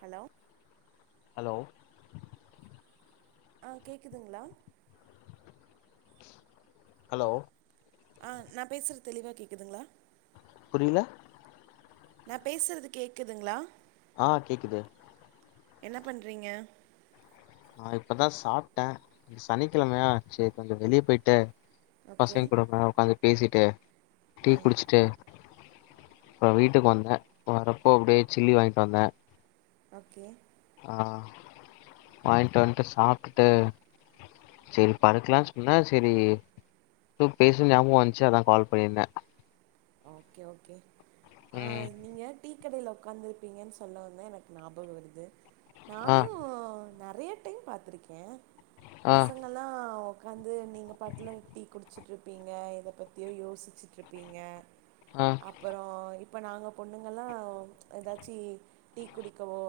hello hello ஆ கேட்குதுங்ளா hello ஆ நா பேசுறது தெளிவா கேக்குதுங்களா புரில நா பேசுறது கேட்குதுங்களா ஆ கேக்குது என்ன பண்றீங்க நா இப்பதா சாப்ட்ட சனிக்கெழமையா செர் கொஞ்சோ வெளிய போய்ட்டு ஓகே பசங்கங்கூட கொஞ்ச நேரோ உக்காந்து பேசிட்டு டீ ஆ குடிச்சுட்டு அப்ரோ வீட்டுக்கு வந்த வரப்போ அப்டியே சில்லி வாங்கிட்டு வந்த ஓகே ஆ வாங்கிட்டு வந்ட்டு சாப்டுட்டு சேரி படுக்லானு சொன்ன சேரி எதோ பேசணு ஞாபகோ வந்துச்சு அதா கால் பண்ணிருந்த ஓகே ஓகே ஆ ம் நீங்க டீ கடைல உக்காந்துருப்பீங்கன்னு சொல்லவுதா எனக்கு ஞாபகோ வருது ஆ நானு நெறய டைம் பாத்ருக்கே ஆ பசங் அதல்லா உக்காந்து நீங்க பாட்ல டீ குடிச்சுட்ருப்பீங்க எத பத்தியோ யோசிச்சுட்டுருப்பீங்க ஆ அப்பரோ இப்ப நாங்க பொண்ணுங்கள்ளா ஏதாச்சி டீ குடிக்கவோ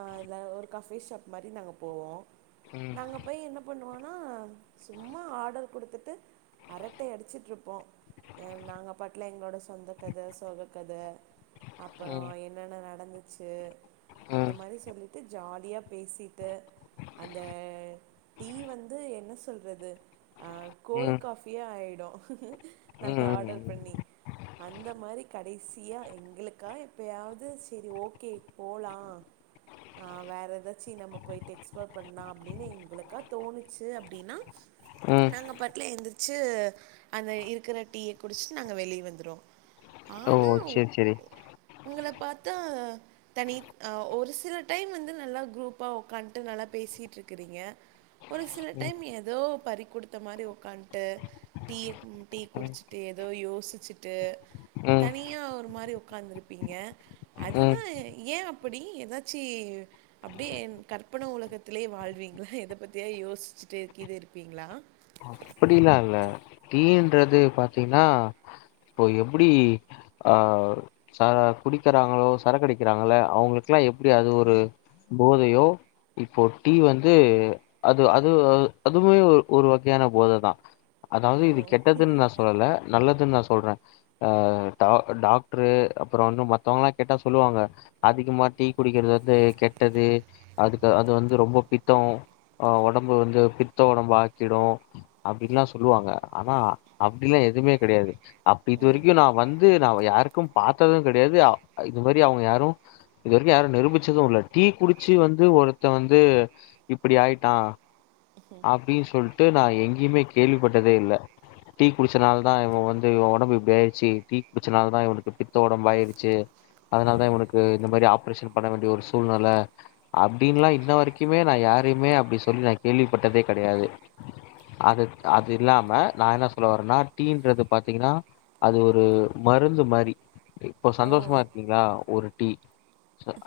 ஆ இல்ல ஒரு கஃபே ஷாப் மாரி நாங்க போவோ ம் நாங்கப் போய் என்ன பண்ணுவோனா சும்மா ஆர்டர் குடுத்துட்டு அரட்டை அடிச்சிட்ருப்போ ஏ நாங்க பட் ள எங்களோட சொந்த கத சோகக்கத அப்பரோ ம் என்னென்ன நடந்துச்சு அந்த ம் மாரி சொல்லி ட்டு ஜாலியா பேசிட்டு அந்த டீ வந்து என்ன சொல்றது ஆ கோல் ம் காஃபியே ஆயிடு நாங்க ம் ஆர்டர் ம் பண்ணி அந்த மாரி கடைசியா எங்களுக்கா எப்பயாவது சரி ஓ கே போலா ஆ வேற ஏதாச்சி நம்ம போய்ட்டு எக்ஸ்ப்ளோர் பண்ளா அப்டின்னு எங்களுக்கா தோணுச்சு அப்டின்னா ம் நாங்க பாட்ல எந்துருச்சு அந்த இருக்கற டீய குடிச்சி நாங்க வெளிய வந் துருவோ ஓ ஆனா சேரி சேரி உங்கள பாத்தா தனி ஆ ஒரு சில டைம் வந்து நல்லா குரூப்பா உக்காண்டு நல்லா பேசிட்டுருக்கறீங்க ஒரு சில ம் டைம் ஏதோ பறி குடுத்த மாரி உக்காந்டு டீய ம் டீ ம் குடிச்சிட்டு ஏதோ யோசிச்சிட்டு ம் தனியா ஒரு மாரி உக்காந்துருப்பீங்க ம் அதுதா ஏ அப்புடி எதாச்சி அப்டியே என் கற்பன உலகத்துலயே வாழ்வீங்களா எத பத்தியா யோசிச்சுட்டேகீது இருப்பீங்ளா அப்புடிலா இல்ல டீ ன்றது பாத்தீங்னா இப்போ எப்புடி ஆ ச குடிக்கறாங்களோ சரக்கடிக்கறாங்கள அவுங்களுக்குலா எப்புடி அது ஒரு போதையோ இப்போ டீ வந்து அது அது அது அதுமே ஒரு ஒரு வகையான போத தா அதாவது ஓ இது கெட்டதுன்னு நா சொல்லல நல்லதுன்னு நா சொல்ற ஆ டா டாக்ட்ரு அப்ரோ ஒன்னு மத்தவங்கலா கேட்டா சொல்லுவாங்க அதிகமா டீ குடிக்கறது வந்து கெட்டது அதுக்கு அது வந்து ரொம்ப பித்தோ ஆ ஒடம்பு வந்து பித்த ஒடம்பு ஆக்கிடு அப்டிலா சொல்லுவாங்க ஆனா அப்டிலா எதுமே கெடையாது அப்ப இது வரைக்கு நா வந்து நா யாருக்கு பாத்தது கெடயாது இது மாரி அவுங்க யாரு இது வரைக்கு யாரு நிரூபிச்சது இல்ல டீ குடிச்சு வந்து ஒருத்த வந்து இப்புடி ஆயிட்டா அப்டின்னு சொல்ட்டு நா எங்கேயுமே கேள்விப்பட்டதே இல்ல டீ குடிச்சனால தா இவ வந்து இவ ஒடம்பு இப்டி ஆயிருச்சு டீ குடிச்சனாலதா இவனுக்கு பித்த ஒடம்பு ஆயிருச்சு அதனாலதா இவனுக்கு இந்த மாதிரி ஆப்ரேஷன் பண்ண வேண்டிய ஒரு சூழ்நெல அப்டின்ல்லா இன்ன வரைக்குமே நா யாரையுமே அப்டி சொல்லி நா கேள்விப்பட்டதே கெடையாது அது அது இல்லாம நா என்ன சொல்ல வரேன்னா டீன்றது பாத்தீங்கன்னா அது ஒரு மருந்து மாரி இப்போ ஓ சந்தோஷமா இருக்கீங்ளா ஒரு டீ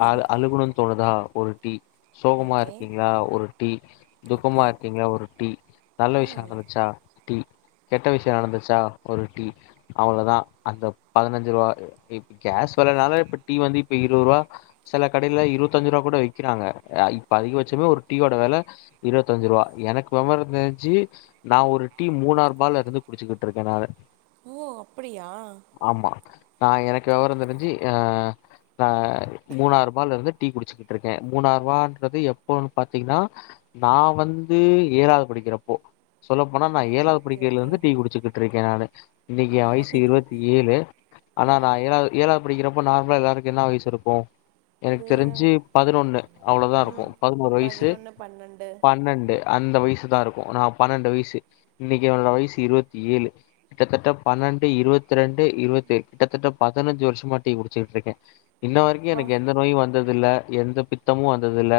அ அழுகணும்னு தோணுதா ஒரு டீ சோகமா ஓகே இருக்கீங்களா ஒரு டீ ஓகே துக்கமாருக்கீங்களா ஒரு டீ நல்ல விஷயோ ம் நடந்துச்சா டீ கெட்ட விஷயோ நடந்துச்சா ஒரு டீ அவ்ளோதா அந்த பதினஞ்சு ரூவா இப்ப கேஸ் வெலனாலே இப்ப டீ வந்து இப்ப இருவது ரூபா சில கடைலலா இருபத்தஞ்சு ரூபா கூட விக்கிறாங்க இப்ப அதிகபட்சமே ஒரு டீயோட வெல இருபத்தஞ்சு ருவா எனக்கு வெவரோ தெரிஞ் சி நா ஒரு டீ மூணாரூபாருந்து குடிச்சுக்கிட்டுருக்கேன் நானு ஓ அப்டியா ஆமா நா எனக்கு வெவரோ தெரிஞ்சு ஆ ஆ மூணா ரூபாலருந்து டீ குடிச்சுக்கிட்டு இருக்கே மூணாறு ரூபான்றது எப்போன்னு பாத்தீங்கன்னா நா வந்து ஏழாது படிக்கிறப் போ சொல்லப்போனா நா ஓ ஏழாவது ஓகே ஓகே படிக்கைலருந்து டீ குடிச்சுக்கிட்டு இருக்கே நானு இன்னக்கி ஏ பார்றா வயசு இருவத்தி ஏழு ஆனா நா ஏழாது ஏழாவது படிக்கிறப்போ நார்மலா எல்லாருக்கு என்ன வயசு இருக்கு எனக்கு ஒரு தெரிஞ்சி பதினொன்னு அவளோதா இருக்கு ம் பதினோரு வயசு பதினொன்னு பன்னெண்டு பன்னெண்டு அந்த வயசு தா இருக்கு நா பன்னெண்டு வயசு இன்னைக்கு என்னோட வயசு இருவத்தி ஏழு கிட்டத்தட்ட பன்னெண்டு இருவத்தி ரெண்டு இருவத்தி ஏழு கிட்டத்தட்ட பதினஞ்சு வருஷமா டீ குடிச்சுட்டு இருக்கே இன்ன வரைக்கு அப்பா எனக்கு எந்த நோயு வந்தது இல்ல எந்த பித்தமு வந்தது இல்ல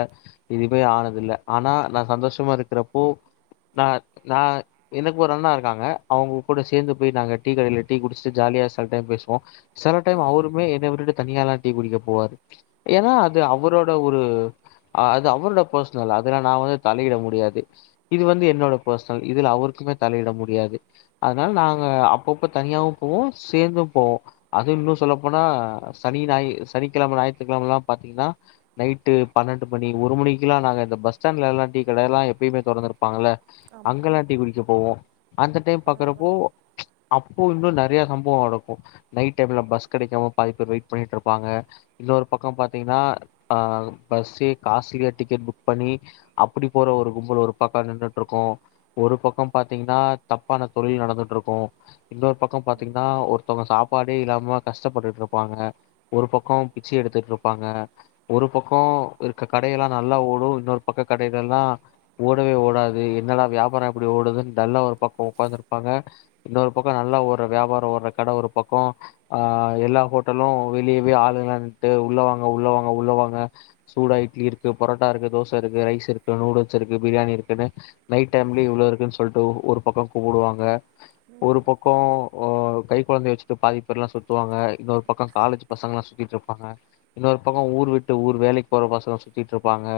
எதுவு ஆனது இல்ல ஆனா நா சந்தோஷமா இருக்குறப்போ நா நா எனக்கு ஒரு அண்ணா இருக்காங்க அவுங்க கூட சேந்து போய் நாங்க டீ கடைல டீ குடிச்சுட்டு ஜாலியா சில டைம் பேசுவோ சில டைம் அவுருமே என்னைய விட்டுட்டு தனியாலா டீ குடிக்க போவாரு ஏனா அது அவரோட ஒரு அ அது அவரோட ஃபெர்சனல் அதுல நா வந்து தலயிட முடியாது இது வந்து என்னோட பெர்ச்னல் இதுல அவருக்குமே தலயிட முடியாது அதனால நாங்க அப்பப்போ தனியாவு போவோ சேந்தும் போவோ அதுவு இன்னு சொல்லப்போனா சனி ஞாயி சனிக்கிழம ஞாயித்துக்கிழம எல்லா பாத்தீங்கன்னா நைட்டு பன்னெண்டு மணி ஒரு மணிக்கெல்லா நாங்க இந்த பஸ் ஸ்டாண்ட்லலா டீ கடயெல்லா எப்பயுமே திறந்து இருக் ப்பாங்கள ஆமா அங்கெல்லா டீ குடிக்க போவோ அந்த டைம் பார்றா பாக்குறப்போ அப்போ இன்னு நறைய சம்பவோ நடக்கு நைட் டைம்ல பஸ் கெடைக்காம பாதி பேர் வெயிட் பண்ணிட்டுருப்பாங்க இன்னொரு பக்கோ அ பாத்தீங்கன்னா அ பஸ்சே காஸ்லியா டிக்கெட் புக் பண்ணி அப்டி போற ஒரு கும்பல் ஒரு பக்கோ நின்னுட்டுருக்கு ஒரு பக்கோ பாத்தீங்கன்னா தப்பான தொழில் நடந்துட்டுருக்கு இன்னொரு பக்கோ பாத்தீங்கன்னா ஒருத்தவங்க சாப்பாடே இல்லாம கஷ்டப்பட்டுட்டுருப்பாங்க ஒரு பக்கோ பிச்சை எடுத்துட்டுருப்பாங்க ஒரு பக்கோ இருக்க கடையெல்லா நல்லா ஓடு இன்னொரு பக்கோ கடைகள்ல்லா ஓடவே ஓடாது என்னல்லா வியாபாரம் எப்டி ஓடுதுன்னு டல்லா ஒரு பக்கோ உக்காந்துருப்பாங்க இன்னொரு பக்கோ நல்லா ஓடுற நல்லா ஒரு வியாபாரம் ஒரு கடை ஒரு பக்கோ அ எல்லா ஹோட்டலு வெளியவே ஆளு நின்னுட்டு உள்ள வாங்க உள்ள வாங்க உள்ள வாங்க சூடா இட்லி இருக்கு பரோட்டா இருக்கு தோச இருக்கு ரைஸ் இருக்கு நூடுல்ஸ் இருக்கு பிரியாணி இருக்குன்னு நைட் டைம்லயே இவ்ளோ இருக்குன்னு சொல்லிட்டு ஒரு பக்கோ கூப்புடுவாங்க ஒரு பக் ஓ கை கொழந்தய வச்சுட்டு பாதி பேர் எல்லா சுத்துவாங்க இன்னொரு பக்கோ காலேஜ் பசங்கல்லா சுத்திட்டு இருப்பாங்க இன்னொரு பக்கோ ஊர் விட்டு ஊர் வேலைக்கு போற பசங்க சுத்திட்டு இருப்பாங்க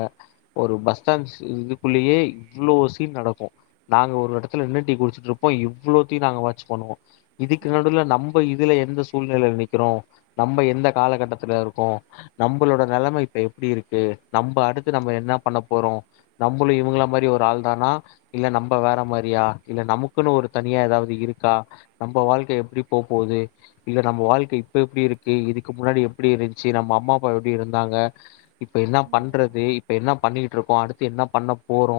ஒரு பஸ் ஸ்டாண்ட் இதுக்குள்ளயே இவ்ளோ சீன் நடக்கு நாங்க ஒரு இடத்துல நின்னு டீ குடிச்சுட்டு இருப்போ இவ்வளோத்தையு நாங்க வாட்ச் பண்ணுவோ இதுக்கு நடுவுல நம் ம இதுல எந்த சூழ்நிலைல நிக்கிறோ நம்ம எந்த காலகட்டத்துல இருக்கோ நம்மளோட நிலம இப்ப எப்டி இருக்கு நம்ம அடுத்து நம்ம என்ன பண்ண போறோ நம்மளு இவுங்கள மாரி ஒரு ஆள் தானா இல்ல நம்ம வேற மாரியா இல்ல நமக்குன்னு ஒரு தனியா எதாவது இருக்கா நம்ம வாழ்க்க எப்படி போ போது இல்ல நம்ம வாழ்க்க இப்ப எப்டி இருக்கு இதுக்கு முன்னாடி எப்டி இருந்துச்சு நம்ம அம்மா அப்பா எப்டி இருந்தாங்க இப்ப என்ன பண்றது இப்ப என்ன பண்ணிட்டு இருக்கோ அடுத் து என்ன பண்ண போறோ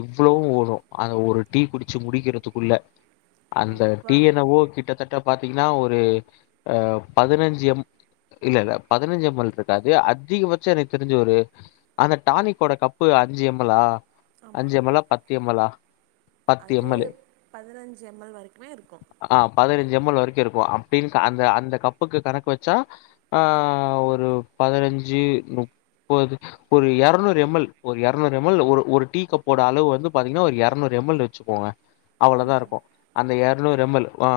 இவ்வளவு ஓடு அந்த ஒரு டீ குடிச்சு முடிக்கிறதுக்குள்ள அந்த டீ அப்பா என்னவோ கிட்டத்தட்ட பாத்தீங்ன்னா ஒரு அ பதினஞ்சு எம் இல்ல இல்ல பதினஞ்சு எம் எல் இருக்காது அதிகபட்சம் எனக்கு தெரிஞ்சு ஒரு அந்த டானிக்கோட கப் பு அஞ்சு எம் எல் லா ஆமா அஞ்சு எம் எல் லா பத்து எம் எல் லா பத்து அது எம் எல் லு பதினஞ்சு எம் எல் வரைக்குமே இருக்கு ஆ பதினஞ்சு எம் எல் வரைக்கு இருக்கு அப்டின்னு அந்த அந்த கப்புக்கு கணக்கு வச்சா ஆ ஒரு பதினஞ்சு முப்பது ஒரு எரநூறு எம் எல் ஒரு இரநூறு எம் எல் ஒரு ஒரு டீ கப்போட அளவு வந்து பாத்தீங்கன்னா ஒரு இரநூறு எம் எல் வச்சுக்கோங்க அவ்ளோதா இருக்கு அந்த இரநூறு எம் எல் லு ஓ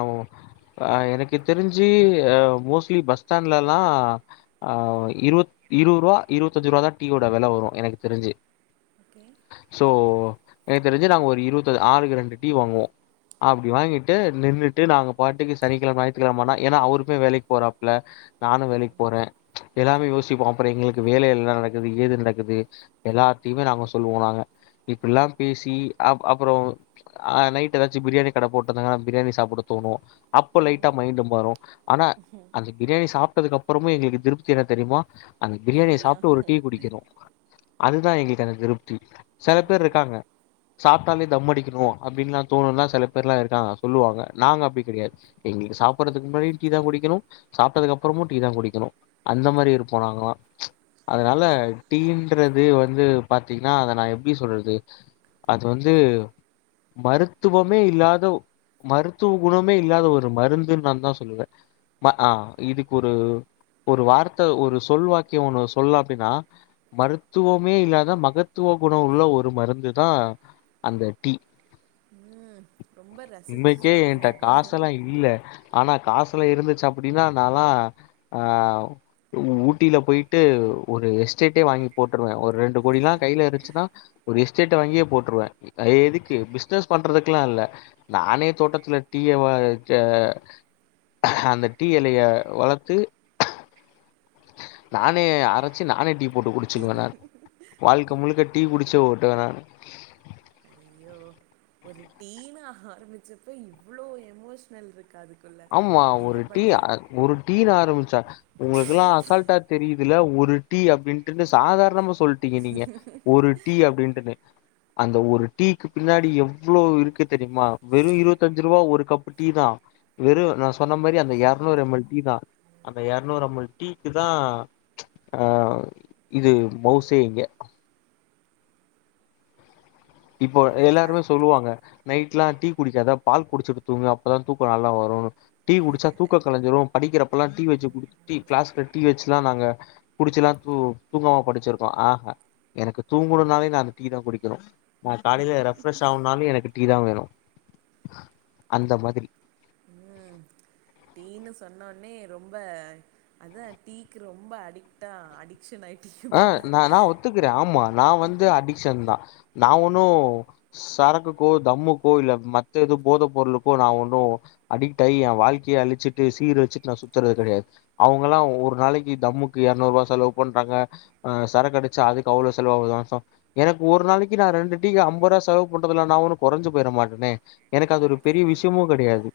அ எனக்கு தெரிஞ்சு அ மோஸ்ட்லி பஸ் ஸ்டாண்ட்லல்லா ஆ இருவத் இருவரூவா இருபத்தஞ்சு ரூவா தா டீயோட வெலை வரு எனக்கு தெரிஞ்சு ஓகே சோ எனக்கு தெரிஞ்சு நாங்க ஒரு இருவத் ஆளுக்கு ரெண்டு டீ வாங்குவோ அப்டி வாங்கிட்டு நின்னுட்டு நாங்க பாட்டுக்கு சனிக்கிழம ஞாயித்கிழம ஆண்ணா ஏன்னா அவருமே வேலைக்கு போறாப்புல நானு வேலைக்கு போறே எல்லாமே ஓகே யோசிப்போ அப்புறோ எங்களுக்கு வேலை எல்லா நடக்குது ஏது நடக்குது எல்லாத்தையுமே நாங்க சொல்லுவோ நாங்க இப்டில்லா பேசி அ அப்றோ ஆ நைட் எதாச்சு பிரியாணி கட போட்டிருந்தாங்கன்னா பிரியாணி சாப்பிட தோணு அப்ப லைட்டா ம் மைண்டு மாறு ஆனா அந்த பிரியாணி சாப்ட்டதுக்கு அப்புறமு எங்களுக்கு திருப்தி என்ன தெரியுமா அந்த பிரியாணிய டீயா சாப்ட்டு ஒரு டீ குடிக்கனு அதுதா எங்களுக்கான திருப்தி சில பேர் ஆமா இருக்காங்க சாப்ட்டாலே தம்மடிக்கணு அப்டின்னுலா தோணும்ன்னா சில பேர் எலா இருக்காங்க சொல்லுவாங்க நாங்க அப்டி கிடையாது எங்களுக்கு சாப்டடுறதுக்கு முன்னாடி டீ தா குடிக்கணு சாப்ட்டதுக்கு அப்புறமு டீ தா குடிக்கணு அந்த மாரி இருப்போ நாங்ளா அதனால அப்பா டீ இருக்கறது வந்து பாத்தீங்கன்னா அத நா எப்டி சொல்றது அது வந்து மருத்துவமே இல்லாத மருத்துவ குணமே இல்லாத ஒரு மருந்துன்னு நா தா சொல்லுவே ஆ இதுக்கு ஒரு ஒரு வார்த்த ஒரு சொல்வாக்கியோ ஒன்னு சொல்லா அப்டின்னா மருத்துவமே இல்லாத மகத்துவ குண உள்ள ஒரு மருந்து தா அந்த டீ அஹ் இன்னைக்கே ஏன்ட்ட காசல்லா இல்ல ஆனா காசு இருந்துச்சு அப்டின்னா நாலா ஆ ஊட்டியில போய்ட்டு ஒரு எஸ்டேட் வாங்கி போட்டுருவே ஒரு ரெண்டு கோடில்லா கைல இருந்ச்சுன்னா ஒரு எஸ்டேட்ட வங்கியே போட்டுருவே எதுக்கு பிசினஸ் பண்றதுக்கெல்லா இல்ல நானே தோட்டத்துல டீய வ க அந்த டீ எலய வளத்து நானே அரச்சு நானே டீ போட்டு குடிச்சிடுவே நா வாழ்க்க முழுக்க டீ குடிச்ச ஓட்டுவே நா ஐயோ ஒரு டீனு ஆரம்பிச்சப்ப இவ்ளோ எமோஷனல் இருக் காதுக்குள்ள ஆமா எங்க பட்ல ஒரு டீ ன ஆரம்பிச்சா உங்களுக்கெல்லா அசால்டா தெரியுதுல ஒரு டீ அப்டின்ட்டுனு சாதாரணமா சொல்ட் டீங்க நீங்க ஒரு டீ அப்டின்ட்டுன்னு அந்த ஒரு டீக்கு பின்னாடி எவ்ளோ இருக்கு தெரியுமா வெறு இருவத்தஞ்சு ருவா ஒரு கப்பு டீ தா வெறு நா சொன்ன மாரி அந்த எரநூறு எம் எல் டி தா அந்த எரநூறு எம் எல் டிக்கு தா அ இது மவுசே இங்க இப்போ எனக்கு எல்லாருமே நான் சொல்லுவாங்க நைட்லா டீ குடிக்காத பால் குடிச்சிட்டு தூங்கு அப்பதா தூக்க நல்லா வரு டீ குடிச்சா தூக்க கலஞ்சுரு படிக்கிறப்பல்லா டீ வச்சு குடுத்துட்டு கிளாஸ்ல டீ வச்சுலா நாங்க குடிச்சில்லா தூ தூங்காம படிச்சிருக்கோ ஆ எனக்கு தூங்குணும்னாலே நா அந்த டீ தா குடிக்கணு நா காலையில ரெஃப்ரெஷ் ஆகனாலு எனக்கு டீ தா வேணு அந்த மாரி ம் டீன்னு சொன்னோனே ரொம்ப அதா டீக்கு ரொம்ப அடிக்டா அடி க்சனாயிட்டி ஆ நா நா ஒத்துக்கிறே ஆமா நா வந்து அடிக்ஷன் தா நா ஒண்ணு சரக்குக்கோ தம்முக்கோ இல்ல மத்தே எது போத பொருளுக்கோ நா ஒன்னு அடிக்ட் ஆகி எ வாழ்க்கைய அழிச்சிட்டு சீரழிச்சிட்டு நா சுத்துறது கெடையாது அவுங்கல்லா ஒரு நாளைக்கு தம்முக்கு எரநூற்பா செலவு பண்றாங்க ஆ சரக்கடிச்சா அதுக்கு அவ்ளோ செலவாவுதா மாச எனக்கு ஒரு நாளைக்கு நா ரெண்டு டீக்கு ஐம்பரூவா செலவு பண்றதுல நா ஒன்னு கொறஞ்சு போயிற மாட்டனே எனக்கு அது ஒரு பெரிய ஓகேங்க விஷ்யமு கெடையாது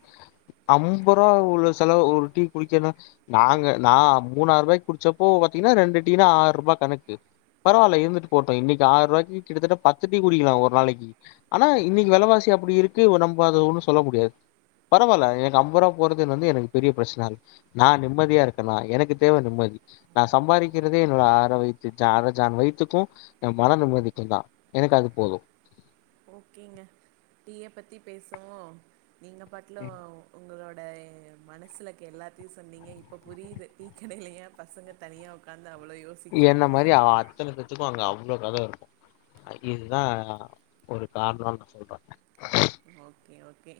ஐம்ப ரூா உள்ள செலவு ஒரு டீ குடிக்கன்னா நாங்க நா மூணாயிற ரூவாக்கி குடிச்சப்போ பாத்தீங்கனா ரெண்டு டீனு ஆர் ரூபா கணக்கு பரவால்ல இருந்துட்டு போட்டு இன்னக்கி ஆயரூவாக்கி கிட்டதட்ட பத்து டீ குடிக்கலா ஒரு நாளைக்கி ஆனா இன்னிக்கி வெலவாசி அப்டி இருக்கு நம்ப அத ஒன்னு சொல்ல முடியாது பரவால எனக் அம்பருவா போறது வந்து எனக்கு பெரிய பிரச்சன இல்ல நா நிம்மதியா இருக்கனா எனக்கு தேவ நிம்மதி நா சம்பாதிக்கிறதே என்னோட அர வைத்து ஜா அர ஜான் வைத்துக்கு மன நிம்மதிக்கும் தா எனக்கு அது போது ஓகேங்க டீய பத்தி பேசவு நீங்க பாட்ல உங்களோ ட மனசுல இருக்க எல்லாத்தியு சொன்னீங்க இப்ப புரியிது டீக்கடையில ஏ பசங்க தனியா உக்காந்து அவ்ளோ யோ என்ன மாரி அத்தன பேத்துக்கும் அங்க அவ்ளோ கத இருக்கு இதுதா ஒரு காரணம்டு சொல்றாங்க ஓகே ஓகே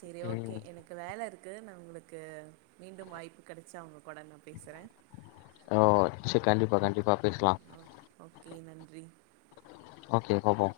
செரி ஓகே ம் எனக் கு வேல இருக்கு நா உங்களுக்கு மீண்டும் வாய்ப்பு கெடச்சா உங்க கூட நா பேசுற ஓ செரி கண்டிப்பா கண்டிப்பா பேசலா ஒ ஓகே நன்றி ஓகே பாப்போ